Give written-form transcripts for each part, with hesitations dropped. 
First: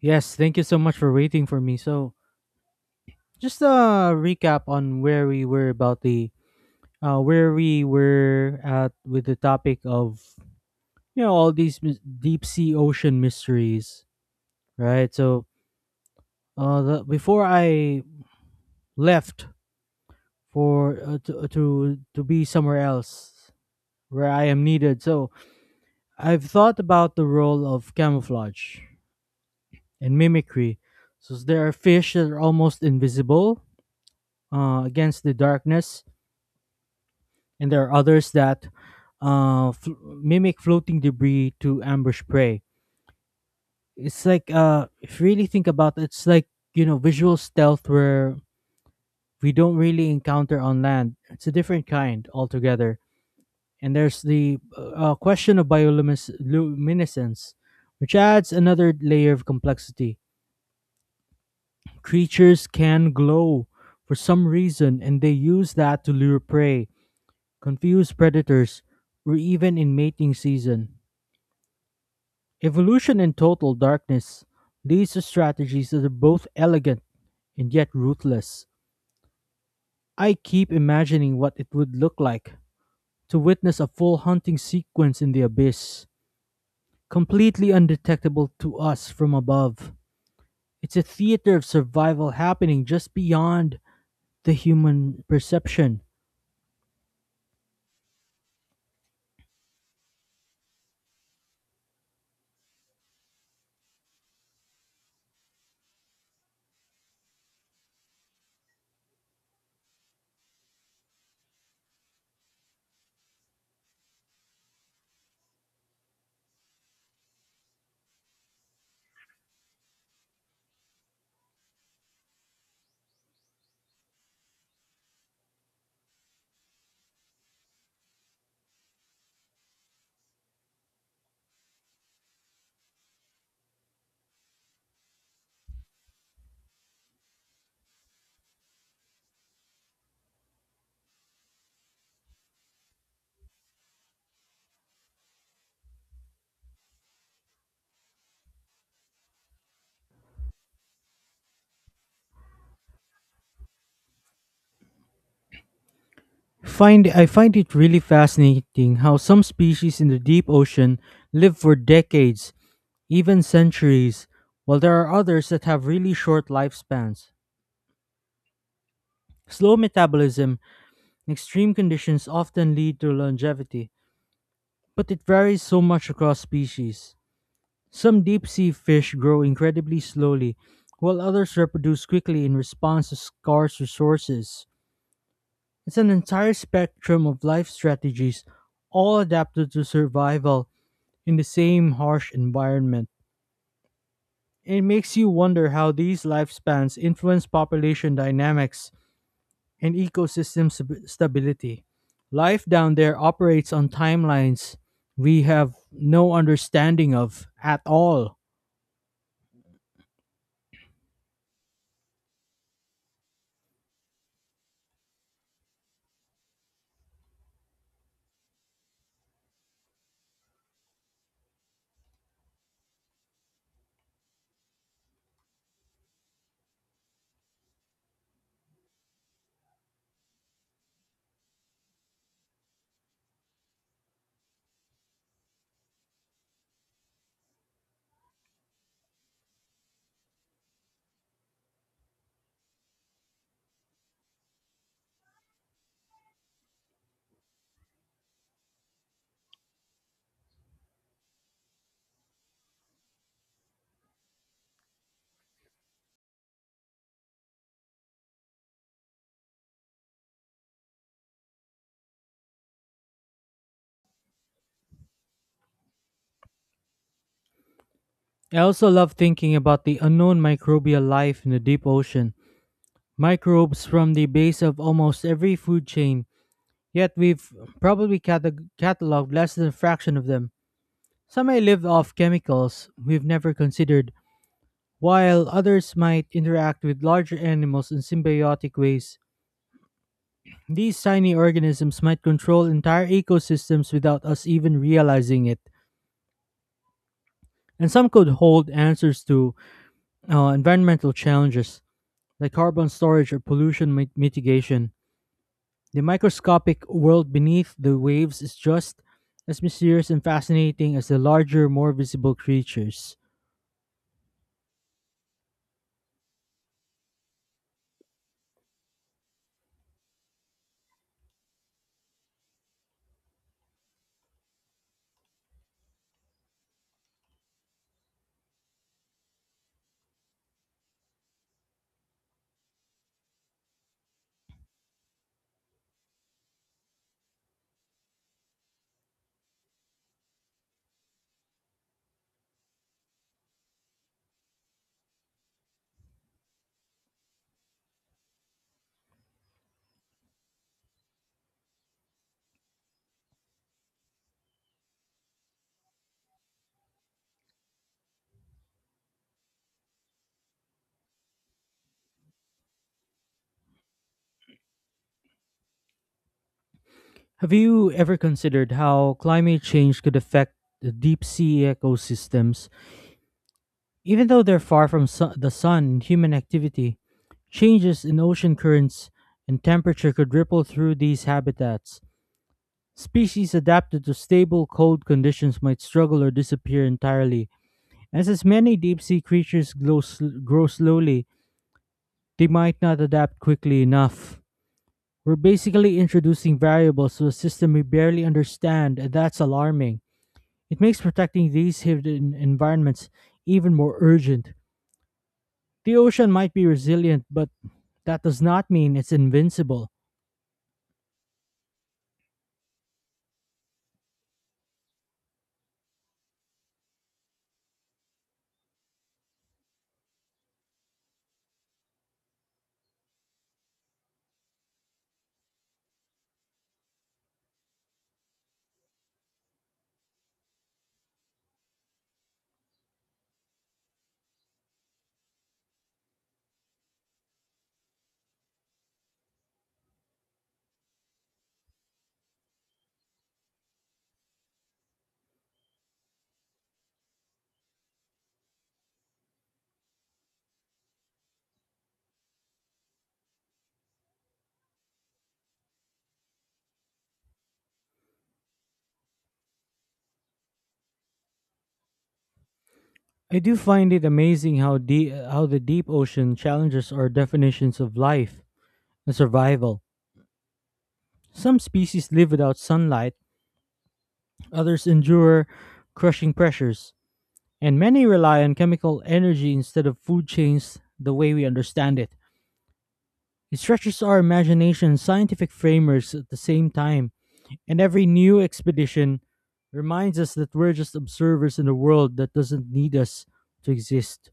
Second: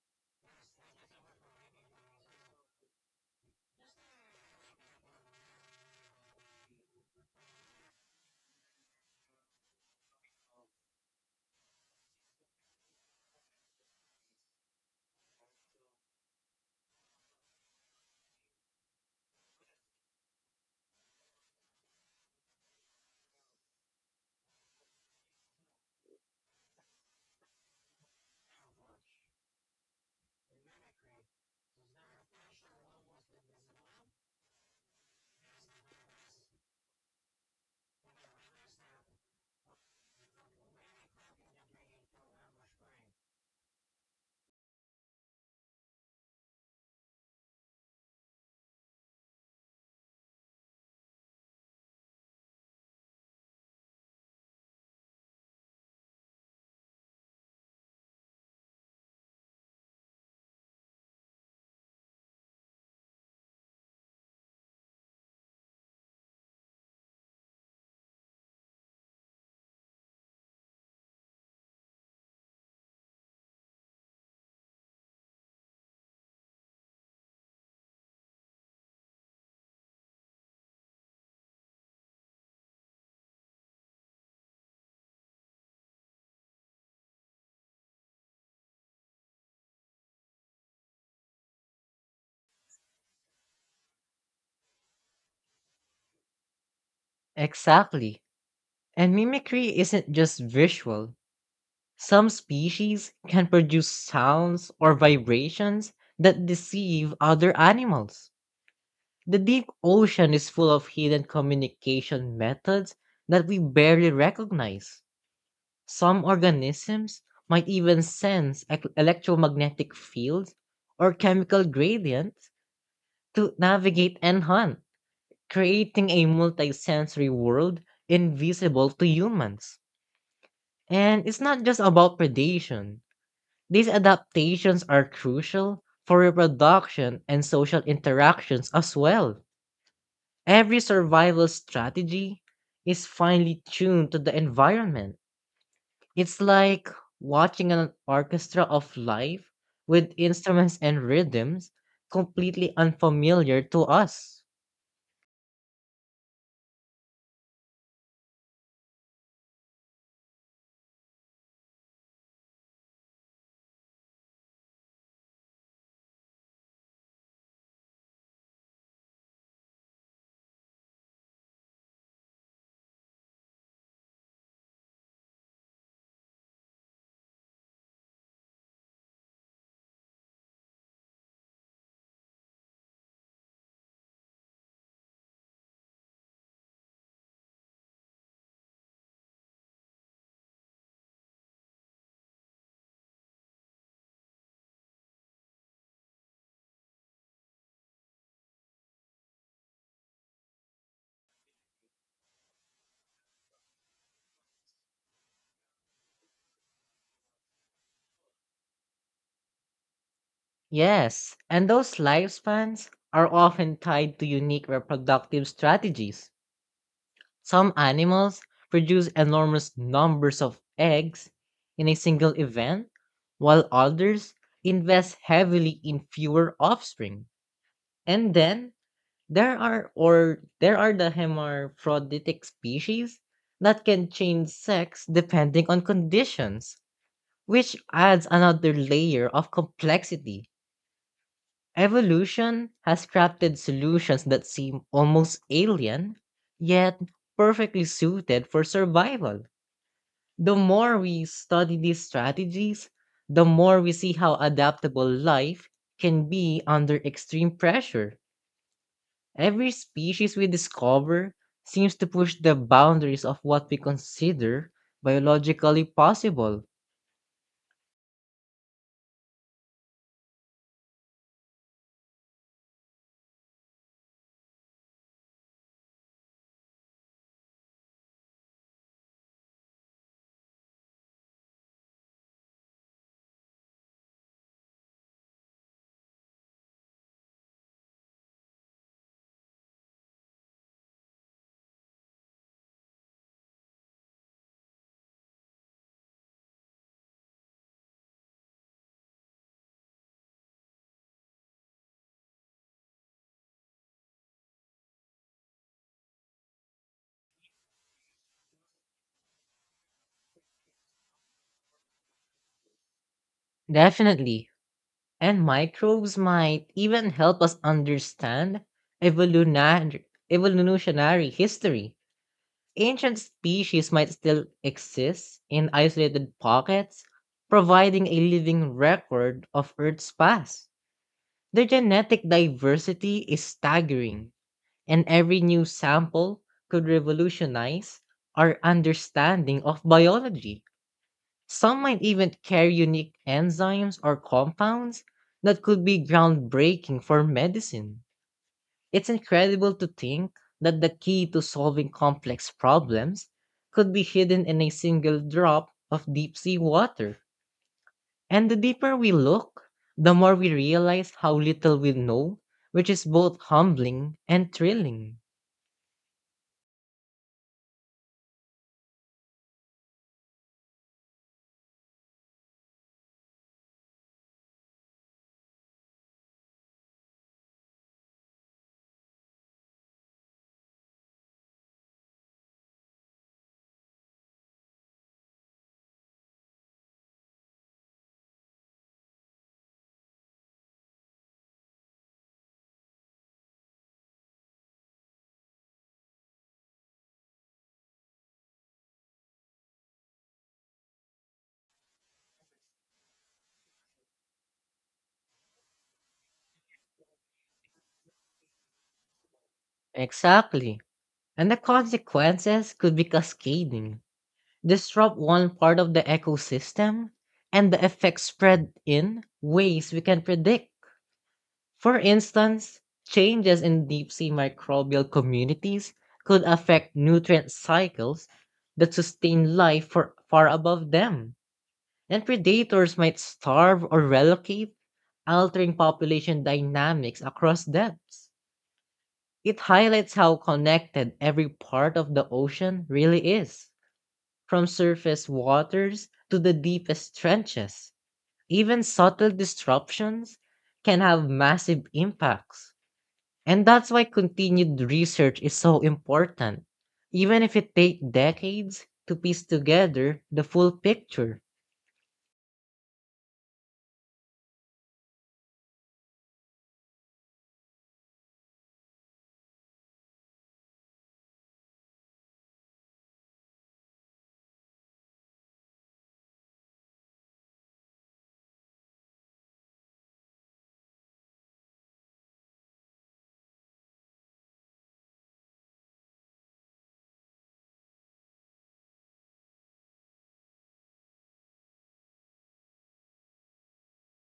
Yes, thank you so much for waiting for me. So, just a recap on where we were at with the topic of all these deep sea ocean mysteries, right? So, before I left for to be somewhere else where I am needed, so I've thought about the role of camouflage and mimicry. So there are fish that are almost invisible against the darkness, and there are others that mimic floating debris to ambush prey. It's like if you really think about it, it's like visual stealth where we don't really encounter on land. It's a different kind altogether. And there's the question of bioluminescence, which adds another layer of complexity. Creatures can glow for some reason, and they use that to lure prey, confuse predators, or even in mating season. Evolution and total darkness. These are strategies that are both elegant and yet ruthless. I keep imagining what it would look like to witness a full hunting sequence in the abyss, completely undetectable to us from above. It's a theater of survival happening just beyond the human perception. Exactly. And mimicry isn't just visual. Some species can produce sounds or vibrations that deceive other animals. The deep ocean is full of hidden communication methods that we barely recognize. Some organisms might even sense electromagnetic fields or chemical gradients to navigate and hunt, creating a multisensory world invisible to humans. And it's not just about predation. These adaptations are crucial for reproduction and social interactions as well. Every survival strategy is finely tuned to the environment. It's like watching an orchestra of life with instruments and rhythms completely unfamiliar to us. Find I find it really fascinating how some species in the deep ocean live for decades, even centuries, while there are others that have really short lifespans. Slow metabolism and extreme conditions often lead to longevity, but it varies so much across species. Some deep sea fish grow incredibly slowly, while others reproduce quickly in response to scarce resources. It's an entire spectrum of life strategies, all adapted to survival in the same harsh environment. It makes you wonder how these lifespans influence population dynamics and ecosystem stability. Life down there operates on timelines we have no understanding of at all. Yes, and those lifespans are often tied to unique reproductive strategies. Some animals produce enormous numbers of eggs in a single event, while others invest heavily in fewer offspring. And then there are the hermaphroditic species that can change sex depending on conditions, which adds another layer of complexity. Evolution has crafted solutions that seem almost alien, yet perfectly suited for survival. The more we study these strategies, the more we see how adaptable life can be under extreme pressure. Every species we discover seems to push the boundaries of what we consider biologically possible. I also love thinking about the unknown microbial life in the deep ocean. Microbes from the base of almost every food chain, yet we've probably cataloged less than a fraction of them. Some may live off chemicals we've never considered, while others might interact with larger animals in symbiotic ways, these tiny organisms might control entire ecosystems without us even realizing it. And some could hold answers to environmental challenges like carbon storage or pollution mitigation. The microscopic world beneath the waves is just as mysterious and fascinating as the larger, more visible creatures. Definitely. And microbes might even help us understand evolutionary history. Ancient species might still exist in isolated pockets, providing a living record of Earth's past. Their genetic diversity is staggering, and every new sample could revolutionize our understanding of biology. Some might even carry unique enzymes or compounds that could be groundbreaking for medicine. It's incredible to think that the key to solving complex problems could be hidden in a single drop of deep sea water. And the deeper we look, the more we realize how little we know, which is both humbling and thrilling. Have you ever considered how climate change could affect the deep sea ecosystems? Even though they're far from the sun, human activity, changes in ocean currents, and temperature could ripple through these habitats. Species adapted to stable, cold conditions might struggle or disappear entirely. As many deep sea creatures grow slowly, they might not adapt quickly enough. We're basically introducing variables to a system we barely understand, and that's alarming. It makes protecting these hidden environments even more urgent. The ocean might be resilient, but that does not mean it's invincible. Exactly. And the consequences could be cascading. Disrupt one part of the ecosystem and the effects spread in ways we can predict. For instance, changes in deep sea microbial communities could affect nutrient cycles that sustain life for far above them, and predators might starve or relocate, altering population dynamics across depths. It highlights how connected every part of the ocean really is. From surface waters to the deepest trenches, even subtle disruptions can have massive impacts. And that's why continued research is so important, even if it takes decades to piece together the full picture. I do find it amazing how the deep ocean challenges our definitions of life and survival. Some species live without sunlight, others endure crushing pressures, and many rely on chemical energy instead of food chains the way we understand it. It stretches our imagination and scientific frameworks at the same time. And every new expedition reminds us that we're just observers in a world that doesn't need us to exist.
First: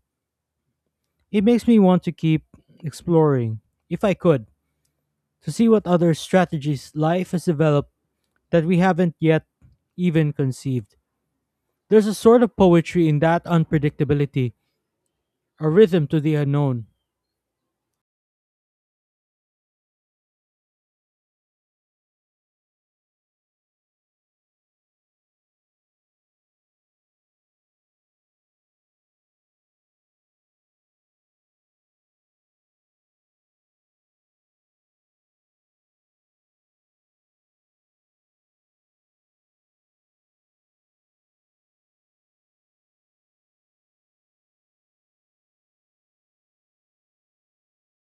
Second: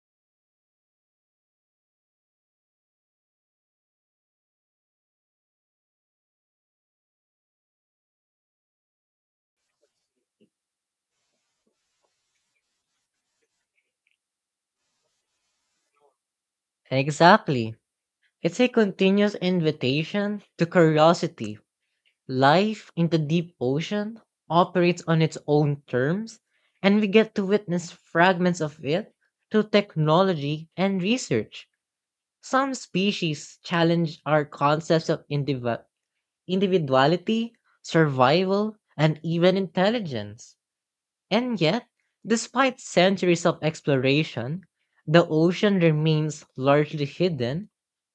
It makes me want to keep exploring, if I could, to see what other strategies life has developed that we haven't yet even conceived. There's a sort of poetry in that unpredictability, a rhythm to the unknown. Exactly. It's a continuous invitation to curiosity. Life in the deep ocean operates on its own terms, and we get to witness fragments of it through technology and research. Some species challenge our concepts of individuality, survival, and even intelligence. And yet, despite centuries of exploration, the ocean remains largely hidden,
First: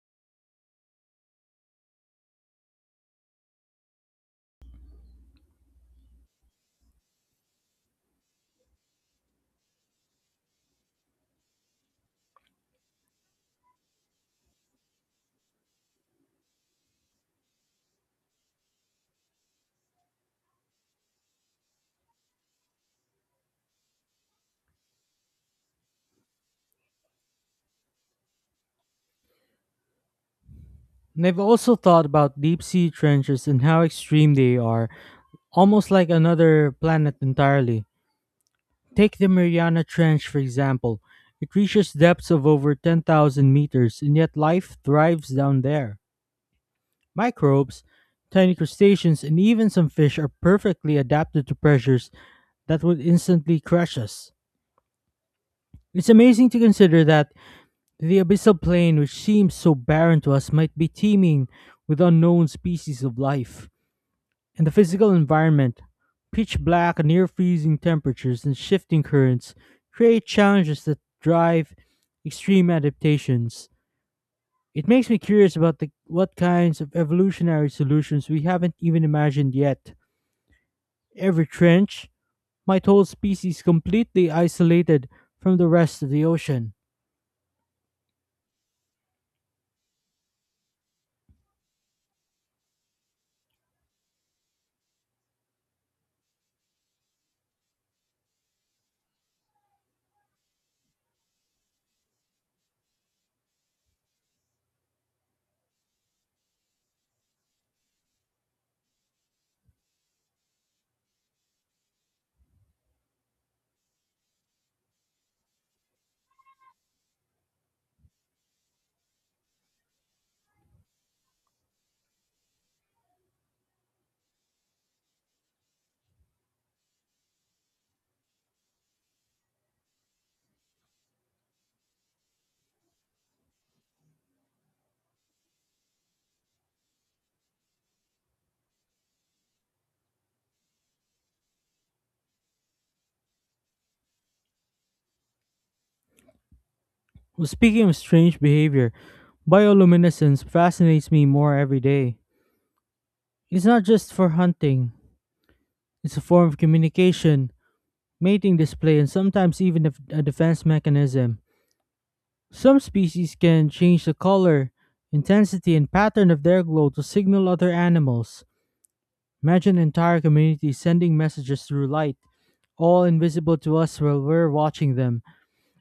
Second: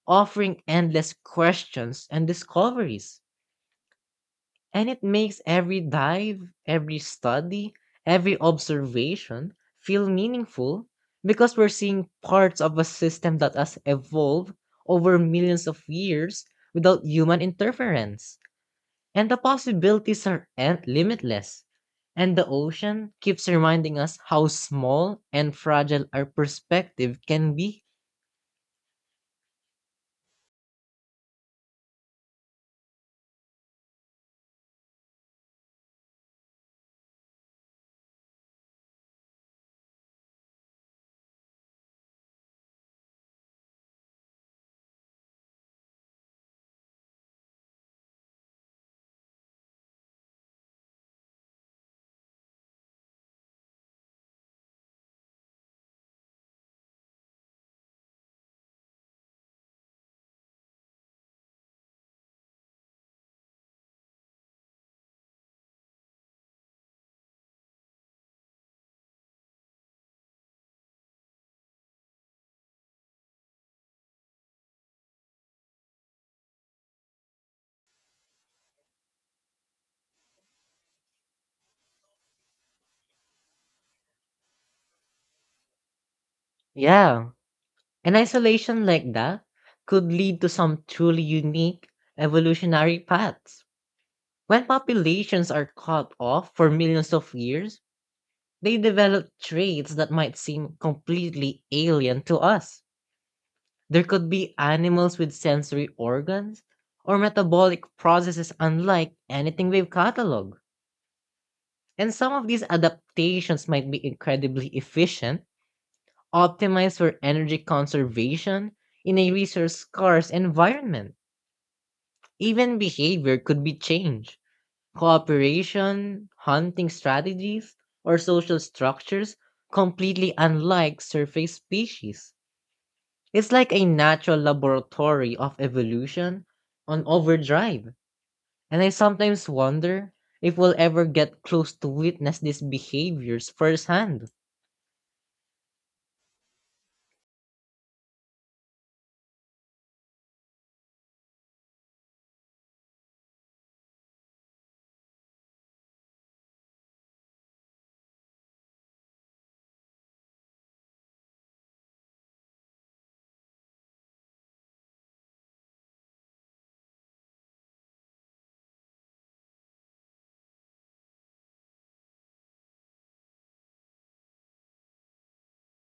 offering endless questions and discoveries. And it makes every dive, every study, every observation feel meaningful because we're seeing parts of a system that has evolved over millions of years without human interference. And the possibilities are limitless. And the ocean keeps reminding us how small and fragile our perspective can be. And I've also thought about deep sea trenches and how extreme they are, almost like another planet entirely. Take the Mariana Trench, for example. It reaches depths of over 10,000 meters, and yet life thrives down there. Microbes, tiny crustaceans, and even some fish are perfectly adapted to pressures that would instantly crush us. It's amazing to consider that the abyssal plain, which seems so barren to us, might be teeming with unknown species of life. And the physical environment, pitch black, near freezing temperatures, and shifting currents, create challenges that drive extreme adaptations. It makes me curious about the, what kinds of evolutionary solutions we haven't even imagined yet. Every trench might hold species completely isolated from the rest of the ocean. Yeah, an isolation like that could lead to some truly unique evolutionary paths. When populations are cut off for millions of years, they develop traits that might seem completely alien to us. There could be animals with sensory organs or metabolic processes unlike anything we've cataloged. And some of these adaptations might be incredibly efficient, optimized for energy conservation in a resource scarce environment. Even behavior could be changed: cooperation, hunting strategies, or social structures completely unlike surface species. It's like a natural laboratory of evolution on overdrive, and I sometimes wonder if we'll ever get close to witness these behaviors firsthand. Well, speaking of strange behavior, bioluminescence fascinates me more every day. It's not just for hunting, it's a form of communication, mating display, and sometimes even a defense mechanism. Some species can change the color, intensity, and pattern of their glow to signal other animals. Imagine entire communities sending messages through light, all invisible to us while we're watching them.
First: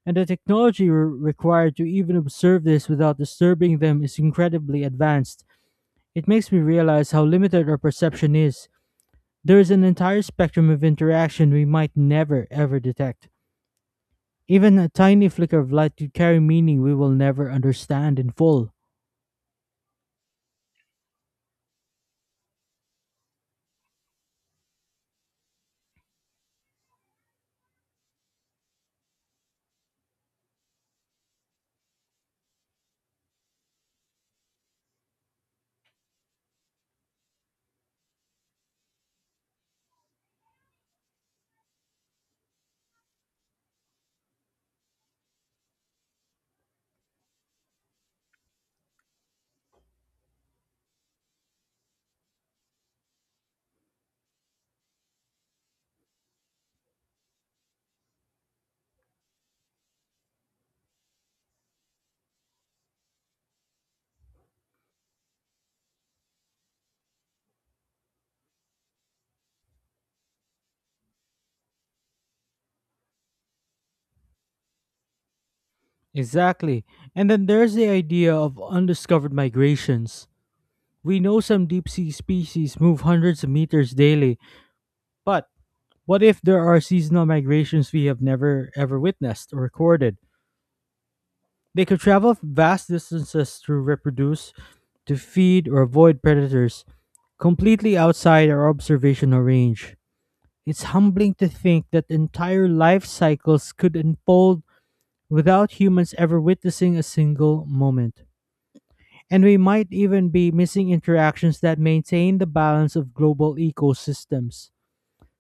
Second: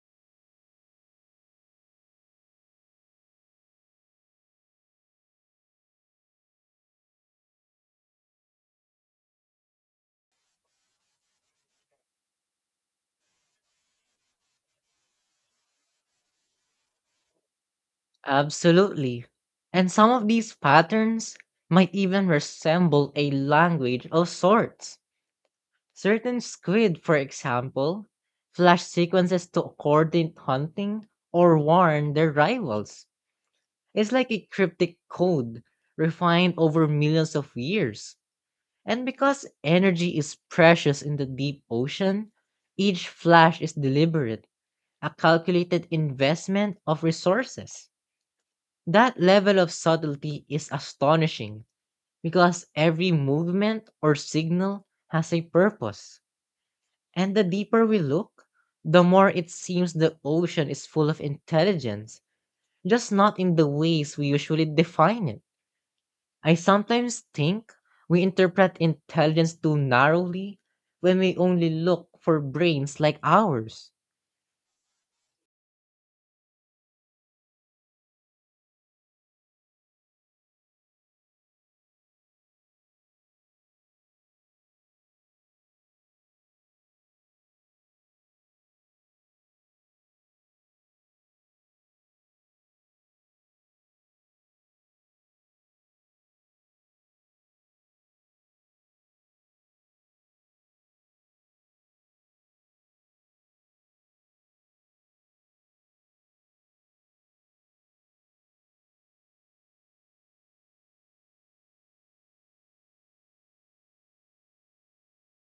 And the technology required to even observe this without disturbing them is incredibly advanced. It makes me realize how limited our perception is. There is an entire spectrum of interaction we might never ever detect. Even a tiny flicker of light could carry meaning we will never understand in full. Absolutely. And some of these patterns might even resemble a language of sorts. Certain squid, for example, flash sequences to coordinate hunting or warn their rivals. It's like a cryptic code refined over millions of years. And because energy is precious in the deep ocean, each flash is deliberate, a calculated investment of resources. That level of subtlety is astonishing because every movement or signal has a purpose. And the deeper we look, the more it seems the ocean is full of intelligence, just not in the ways we usually define it. I sometimes think we interpret intelligence too narrowly when we only look for brains like ours. Exactly. And then there's the idea of undiscovered migrations. We know some deep sea species move hundreds of meters daily, but what if there are seasonal migrations we have never ever witnessed or recorded? They could travel vast distances to reproduce, to feed, or avoid predators, completely outside our observational range. It's humbling to think that entire life cycles could unfold without humans ever witnessing a single moment. And we might even be missing interactions that maintain the balance of global ecosystems.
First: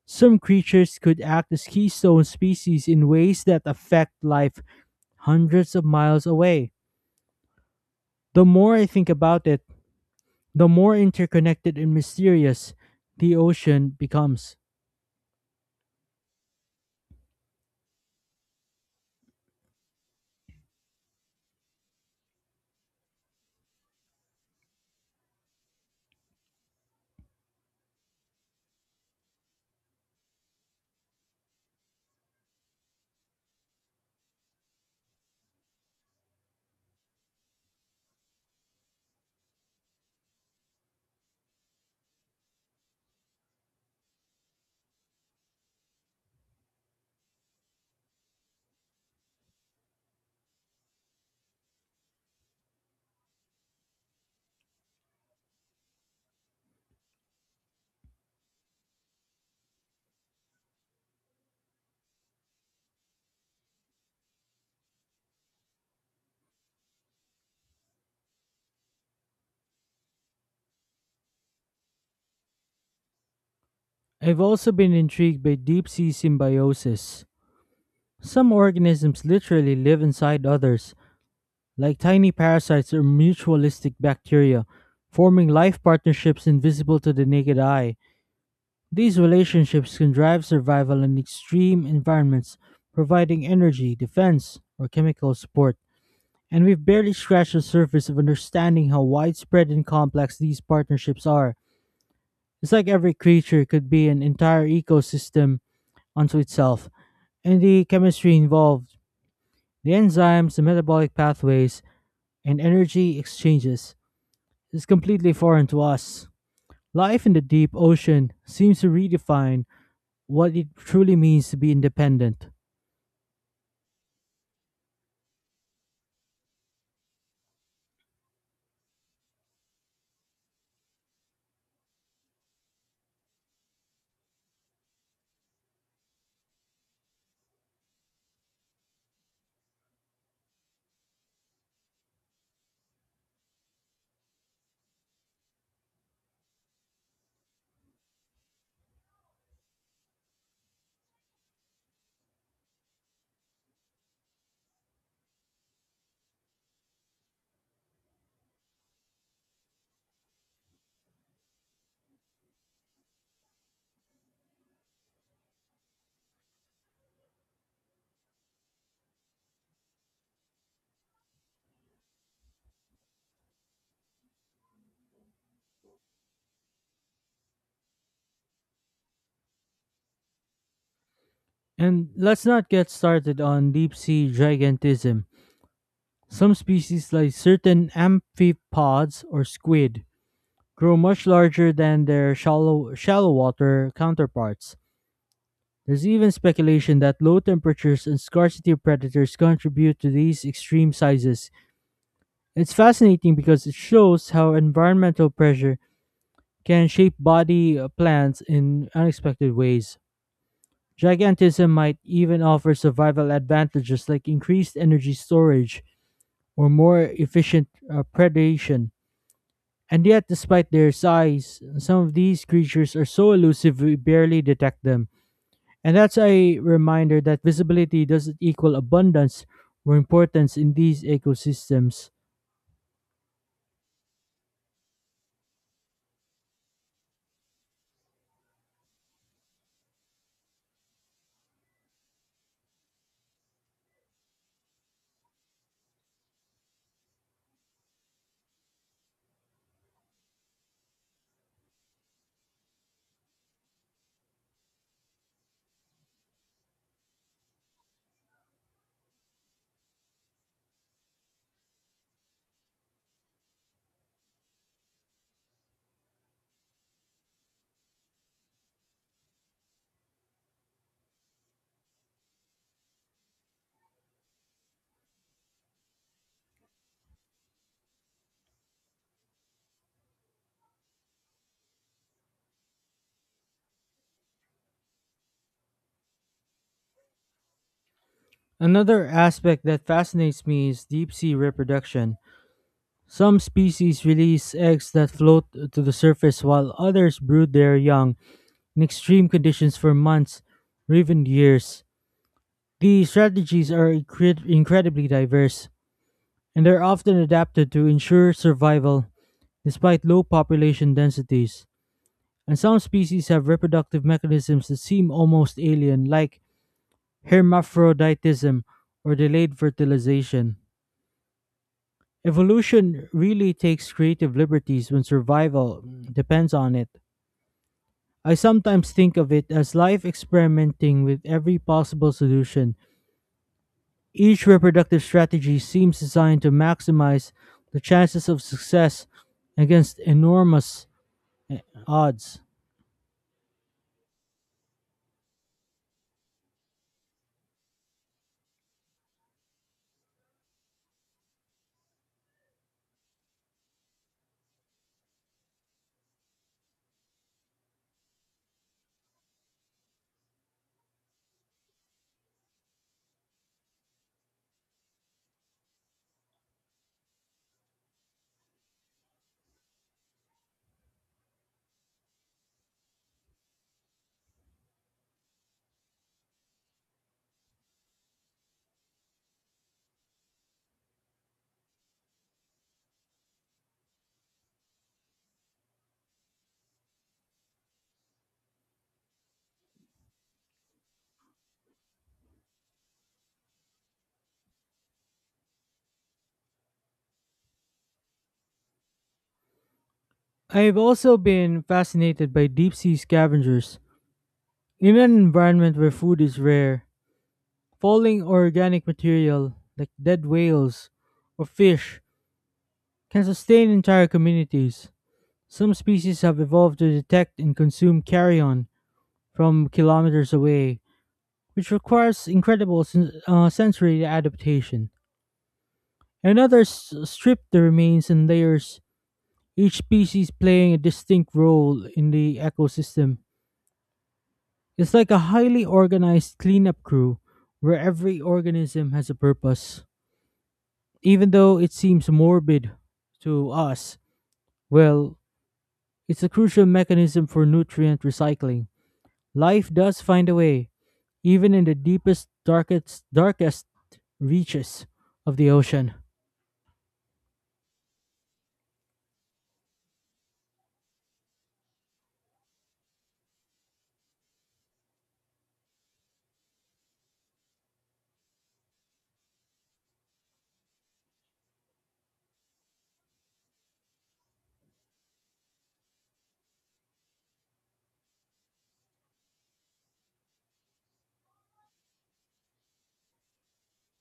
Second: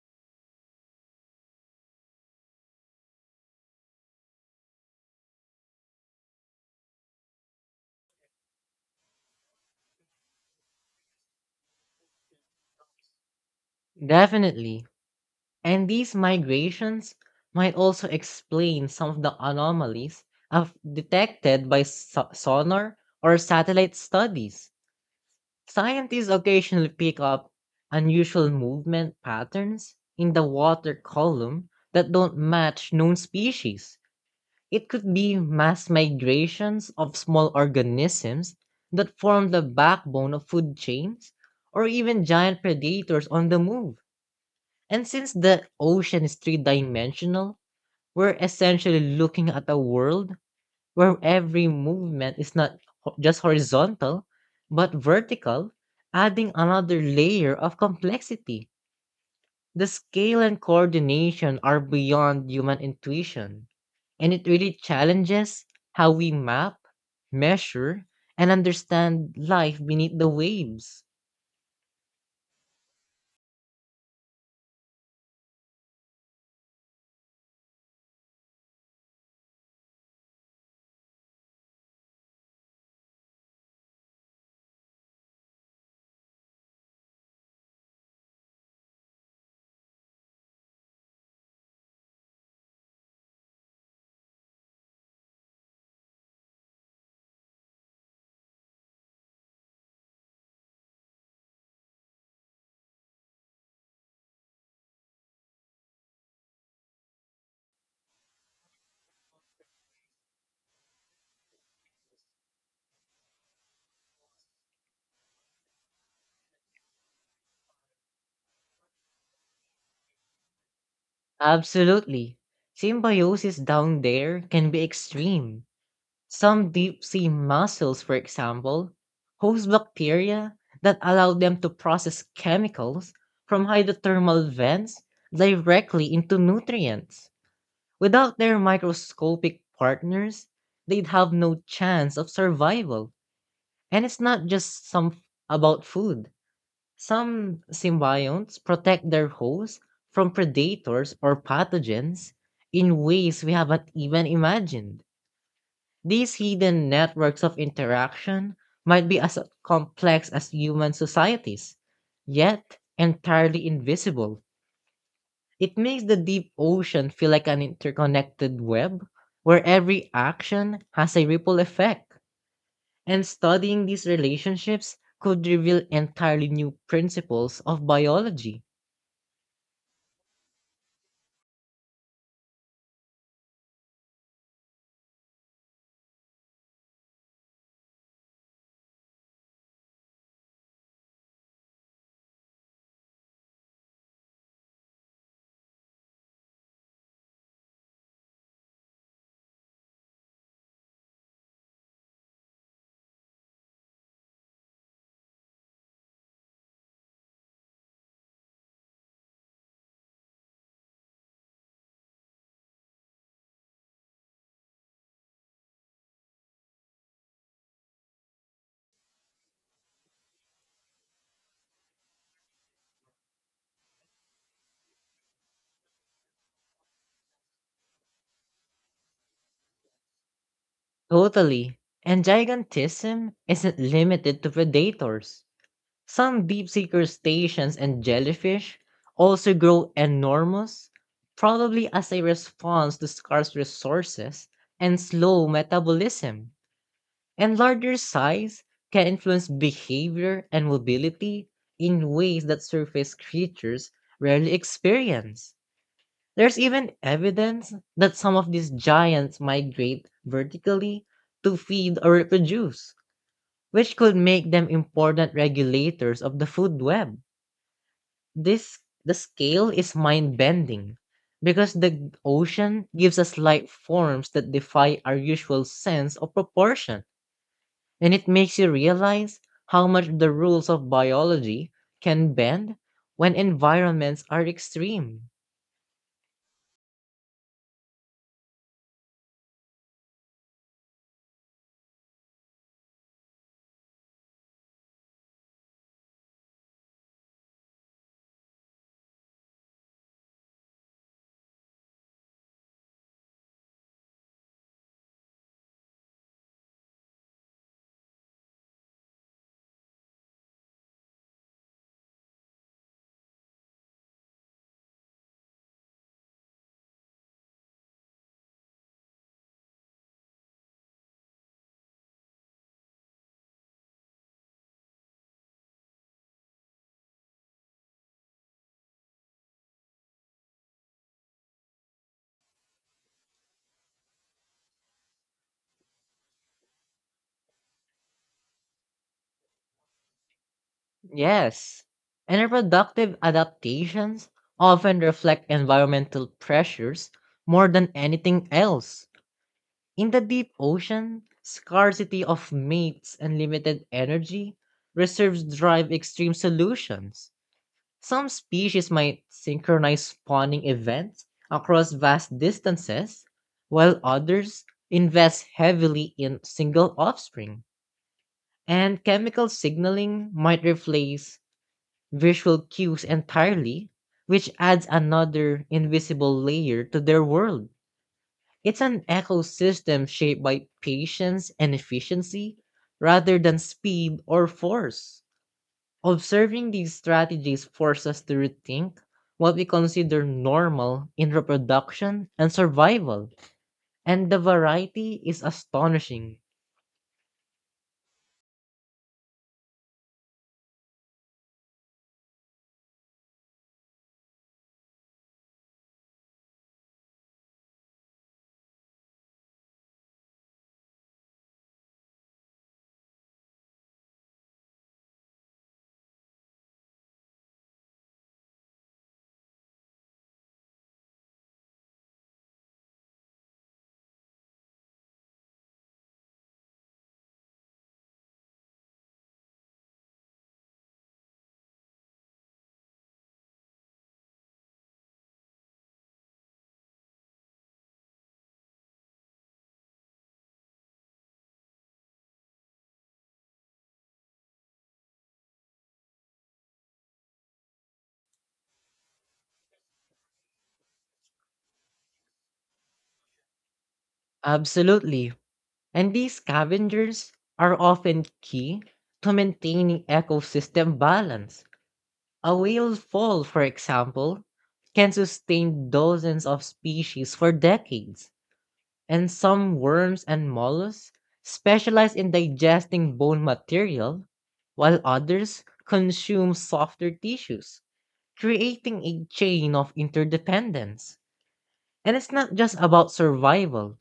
Some creatures could act as keystone species in ways that affect life hundreds of miles away. The more I think about it, the more interconnected and mysterious the ocean becomes. Definitely. And these migrations might also explain some of the anomalies of detected by sonar or satellite studies. Scientists occasionally pick up unusual movement patterns in the water column that don't match known species. It could be mass migrations of small organisms that form the backbone of food chains, or even giant predators on the move. And since the ocean is three dimensional, we're essentially looking at a world where every movement is not just horizontal, but vertical, adding another layer of complexity. The scale and coordination are beyond human intuition, and it really challenges how we map, measure, and understand life beneath the waves. I've also been intrigued by deep sea symbiosis. Some organisms literally live inside others, like tiny parasites or mutualistic bacteria, forming life partnerships invisible to the naked eye. These relationships can drive survival in extreme environments, providing energy, defense, or chemical support. And we've barely scratched the surface of understanding how widespread and complex these partnerships are. It's like every creature could be an entire ecosystem unto itself, and the chemistry involved, the enzymes, the metabolic pathways, and energy exchanges is completely foreign to us. Life in the deep ocean seems to redefine what it truly means to be Absolutely. independent. Symbiosis down there can be extreme. Some deep sea mussels, for example, host bacteria that allow them to process chemicals from hydrothermal vents directly into nutrients. Without their microscopic partners, they'd have no chance of survival. And it's not just some about food. Some symbionts protect their hosts from predators or pathogens in ways we haven't even imagined. These hidden networks of interaction might be as complex as human societies, yet entirely invisible. It makes the deep ocean feel like an interconnected web where every action has a ripple effect. And studying these relationships could reveal entirely new principles of biology. And let's not get started on deep sea gigantism. Some species, like certain amphipods or squid, grow much larger than their shallow water counterparts. There's even speculation that low temperatures and scarcity of predators contribute to these extreme sizes. It's fascinating because it shows how environmental pressure can shape body plans in unexpected ways. Gigantism might even offer survival advantages like increased energy storage or more efficient predation. And yet, despite their size, some of these creatures are so elusive we barely detect them. And that's a reminder that visibility doesn't equal abundance or importance in these Totally. ecosystems. And gigantism isn't limited to predators. Some deep sea crustaceans and jellyfish also grow enormous, probably as a response to scarce resources and slow metabolism. And larger size can influence behavior and mobility in ways that surface creatures rarely experience. There's even evidence that some of these giants migrate vertically to feed or reproduce, which could make them important regulators of the food web. This The scale is mind-bending because the ocean gives us light forms that defy our usual sense of proportion, and it makes you realize how much the rules of biology can bend when environments are extreme. Another aspect that fascinates me is deep sea reproduction. Some species release eggs that float to the surface while others brood their young in extreme conditions for months or even years. These strategies are incredibly diverse, and they are often adapted to ensure survival despite low population densities. And some species have reproductive mechanisms that seem almost alien, like hermaphroditism or delayed fertilization. Evolution really takes creative liberties when survival depends on it. I sometimes think of it as life experimenting with every possible solution. Each reproductive strategy seems designed to maximize the chances of success against enormous eh, Yes, and odds. reproductive adaptations often reflect environmental pressures more than anything else. In the deep ocean, scarcity of mates and limited energy, reserves drive extreme solutions. Some species might synchronize spawning events across vast distances, while others invest heavily in single offspring. And chemical signaling might replace visual cues entirely, which adds another invisible layer to their world. It's an ecosystem shaped by patience and efficiency rather than speed or force. Observing these strategies forces us to rethink what we consider normal in reproduction and survival, and the variety is astonishing. I've also been fascinated by deep sea scavengers. In an environment where food is rare, falling organic material like dead whales or fish can sustain entire communities. Some species have evolved to detect and consume carrion from kilometers away, which requires incredible sensory adaptation. And others strip the remains in layers, each species playing a distinct role in the ecosystem. It's like a highly organized cleanup crew where every organism has a purpose. Even though it seems morbid to us, well, it's a crucial mechanism for nutrient recycling. Life does find a way, even in the deepest, darkest reaches Absolutely. of the ocean. And these scavengers are often key to maintaining ecosystem balance. A whale fall, for example, can sustain dozens of species for decades, and some worms and mollusks specialize in digesting bone material, while others consume softer tissues, creating a chain of interdependence. And it's not just about survival,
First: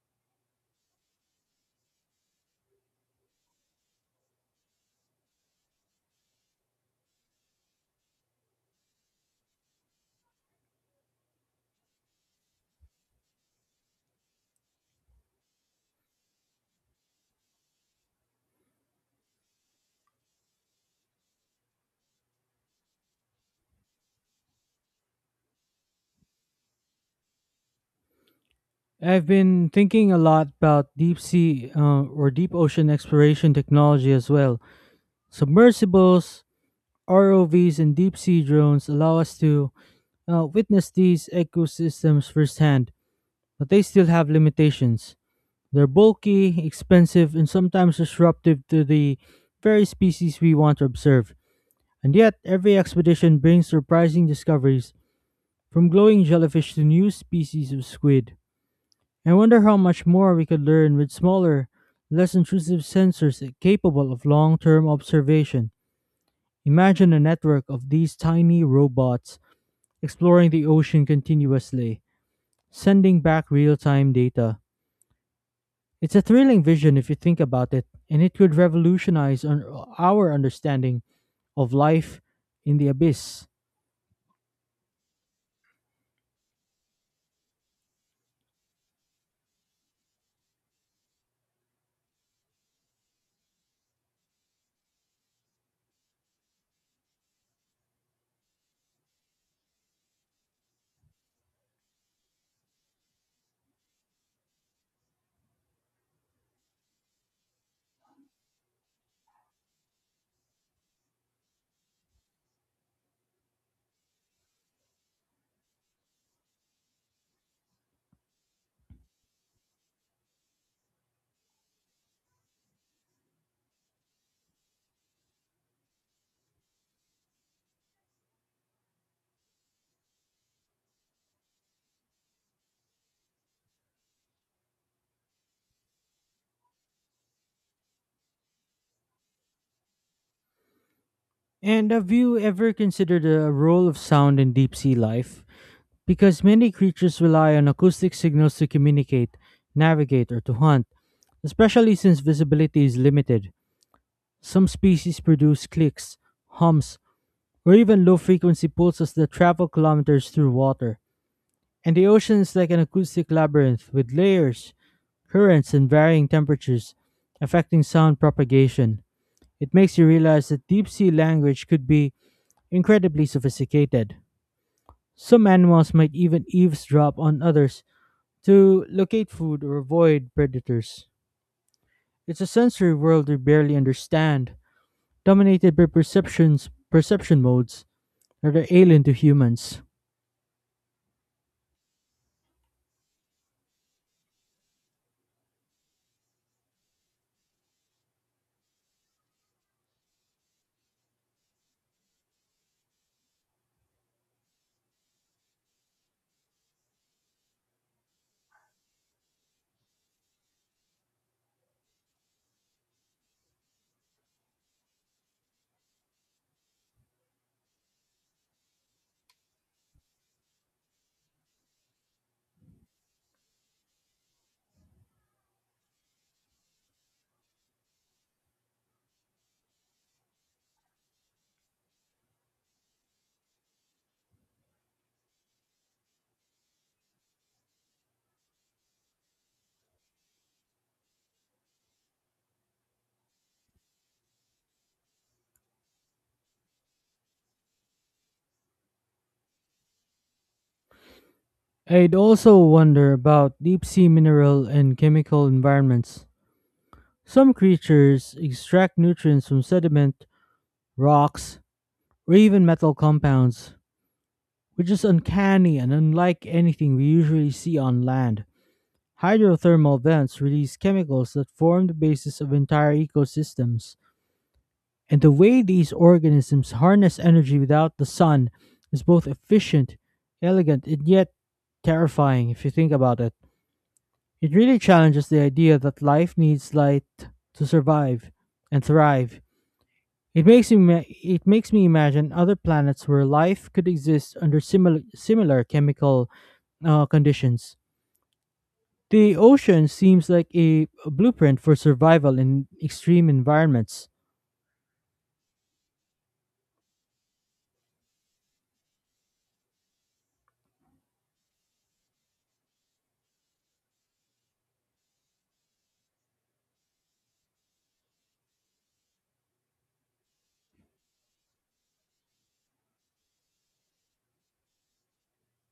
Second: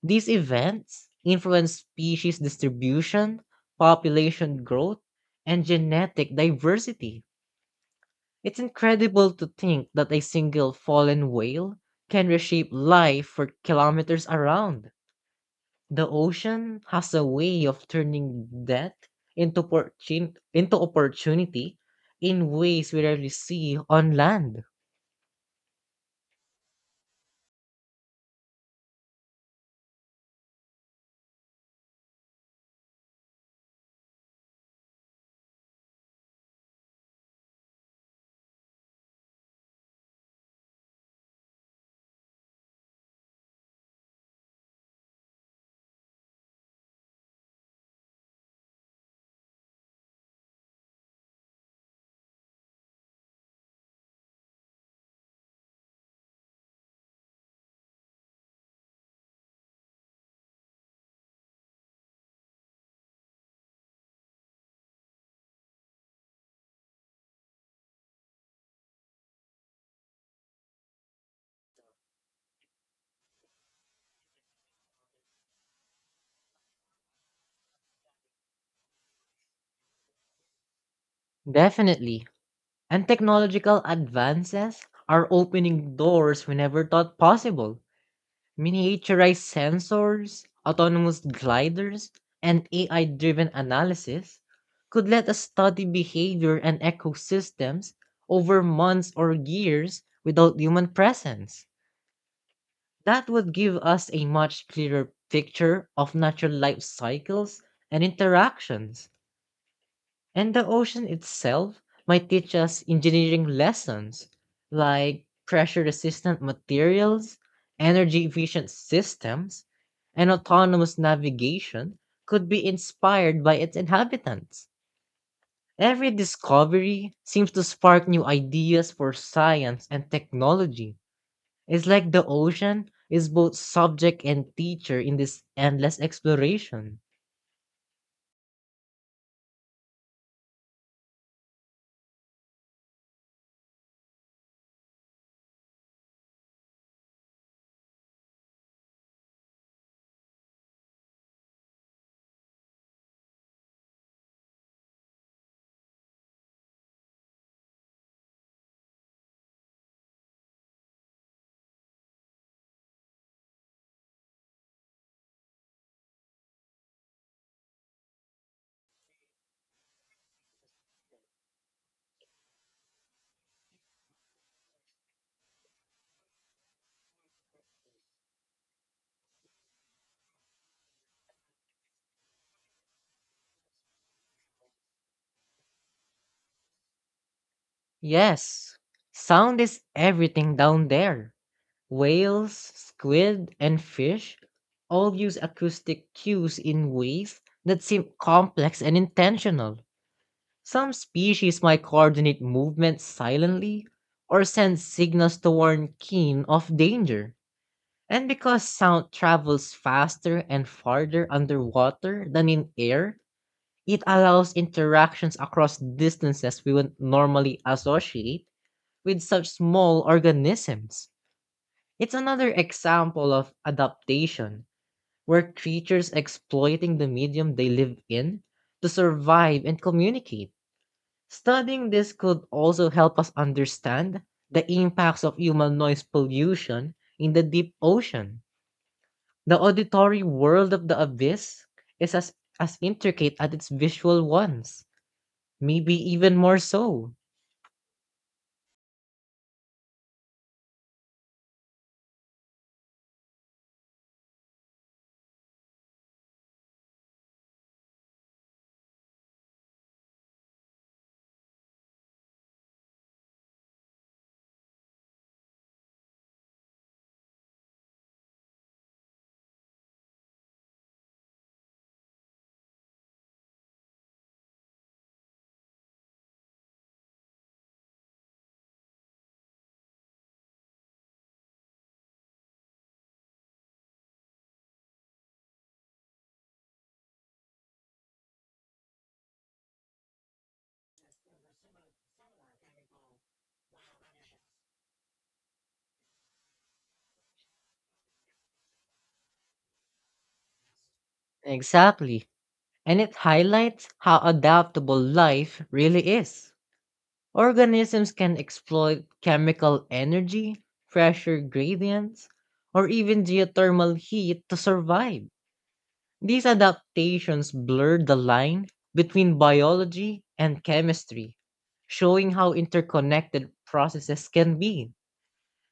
these events influence species distribution, population growth, and genetic diversity. It's incredible to think that a single fallen whale can reshape life for kilometers around. The ocean has a way of turning death into into opportunity in ways we rarely see on land. I've been thinking a lot about deep sea or deep ocean exploration technology as well. Submersibles, ROVs, and deep sea drones allow us to witness these ecosystems firsthand, but they still have limitations. They're bulky, expensive, and sometimes disruptive to the very species we want to observe. And yet, every expedition brings surprising discoveries, from glowing jellyfish to new species of squid. I wonder how much more we could learn with smaller, less intrusive sensors capable of long term observation. Imagine a network of these tiny robots exploring the ocean continuously, sending back real time data. It's a thrilling vision if you think about it, and it could revolutionize our understanding of life Definitely. in the And abyss. technological advances are opening doors we never thought possible. Miniaturized sensors, autonomous gliders, and AI driven analysis could let us study behavior and ecosystems over months or years without human presence. That would give us a much clearer picture of natural life cycles and interactions. And the ocean itself might teach us engineering lessons like pressure resistant materials, energy efficient systems, and autonomous navigation could be inspired by its inhabitants. Every discovery seems to spark new ideas for science and technology. It's like the ocean is both subject and teacher in this endless exploration. And have you ever considered the role of sound in deep sea life? Because many creatures rely on acoustic signals to communicate, navigate, or to hunt, especially since visibility is limited. Some species produce clicks, hums, or even low frequency pulses that travel kilometers through water. And the ocean is like an acoustic labyrinth with layers, currents, and varying temperatures affecting sound propagation. It makes you realize that deep sea language could be incredibly sophisticated. Some animals might even eavesdrop on others to locate food or avoid predators. It's a sensory world we barely understand, dominated by perception modes that are Yes, alien to sound is humans. everything down there. Whales, squid, and fish all use acoustic cues in ways that seem complex and intentional. Some species might coordinate movements silently or send signals to warn keen of danger. And because sound travels faster and farther underwater than in air, it allows interactions across distances we would normally associate with such small organisms. It's another example of adaptation, where creatures exploiting the medium they live in to survive and communicate. Studying this could also help us understand the impacts of human noise pollution in the deep ocean. The auditory world of the abyss is as intricate as its visual ones, maybe even more so. I'd also wonder about deep sea mineral and chemical environments. Some creatures extract nutrients from sediment, rocks, or even metal compounds, which is uncanny and unlike anything we usually see on land. Hydrothermal vents release chemicals that form the basis of entire ecosystems, and the way these organisms harness energy without the sun is both efficient, elegant, and yet terrifying if you think about it. It really challenges the idea that life needs light to survive and thrive. It makes me imagine other planets where life could exist under similar chemical conditions. The ocean seems like a blueprint for Exactly. survival in And it extreme highlights environments. how adaptable life really is. Organisms can exploit chemical energy, pressure gradients, or even geothermal heat to survive. These adaptations blur the line between biology and chemistry, showing how interconnected processes can be.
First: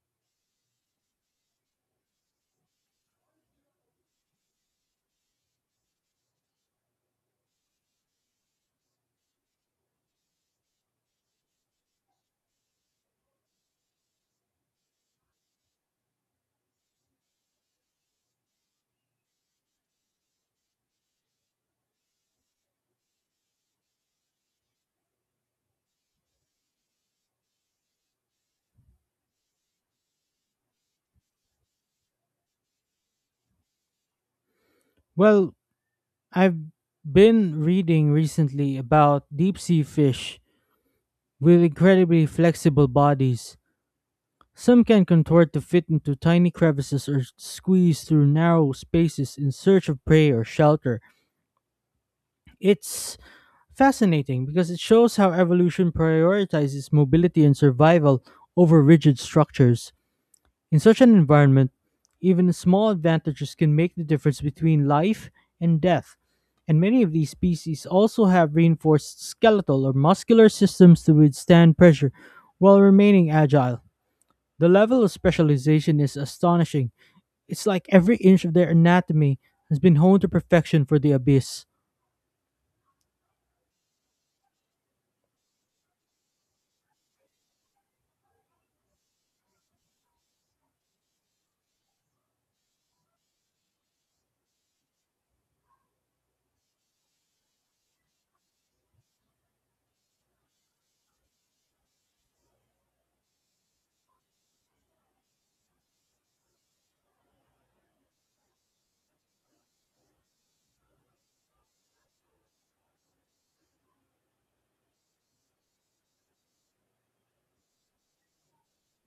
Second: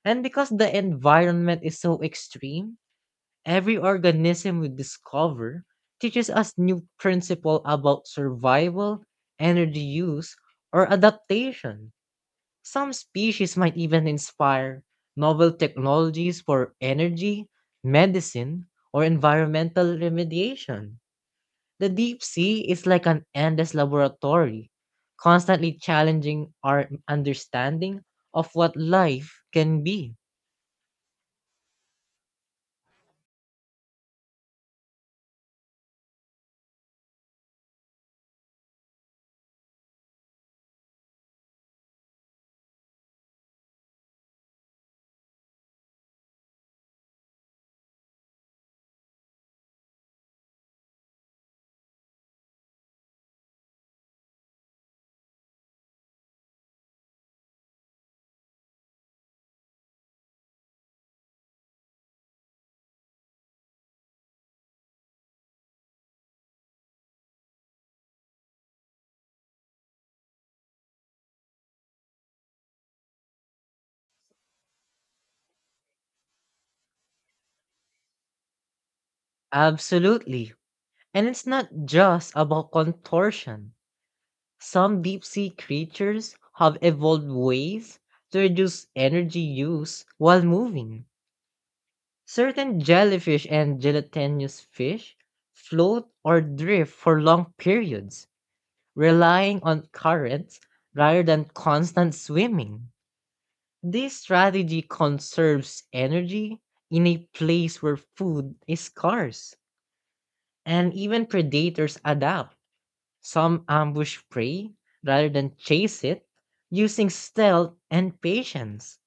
And because the environment is so extreme, every organism we discover teaches us new principle about survival, energy use, or adaptation. Some species might even inspire novel technologies for energy, medicine, or environmental remediation. The deep sea is like an endless laboratory, constantly challenging our understanding of what life can be. Well, I've been reading recently about deep sea fish with incredibly flexible bodies. Some can contort to fit into tiny crevices or squeeze through narrow spaces in search of prey or shelter. It's fascinating because it shows how evolution prioritizes mobility and survival over rigid structures. In such an environment, even small advantages can make the difference between life and death. And many of these species also have reinforced skeletal or muscular systems to withstand pressure while remaining agile. The level of specialization is astonishing. It's like every inch of their anatomy has been honed to Absolutely. perfection for the And it's abyss. not just about contortion. Some deep sea creatures have evolved ways to reduce energy use while moving. Certain jellyfish and gelatinous fish float or drift for long periods, relying on currents rather than constant swimming. This strategy conserves energy in a place where food is scarce, and even predators adapt. Some ambush prey rather than chase it, using stealth and patience.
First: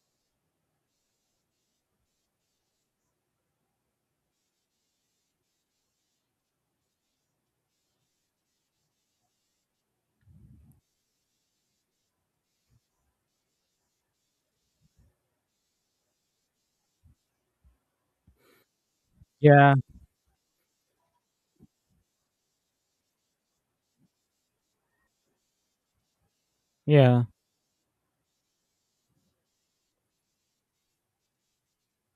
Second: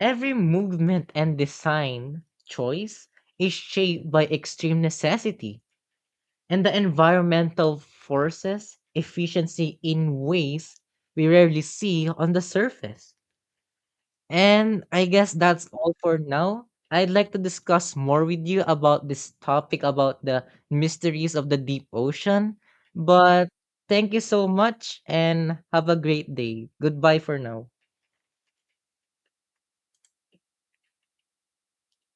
Every movement and design choice is shaped by extreme necessity and the environmental forces efficiency in ways we rarely see on the surface. And I guess that's all for now. I'd like to discuss more with you about this Yeah, topic about the mysteries of the deep ocean. But thank you so much and have a great day. Goodbye yeah. for now.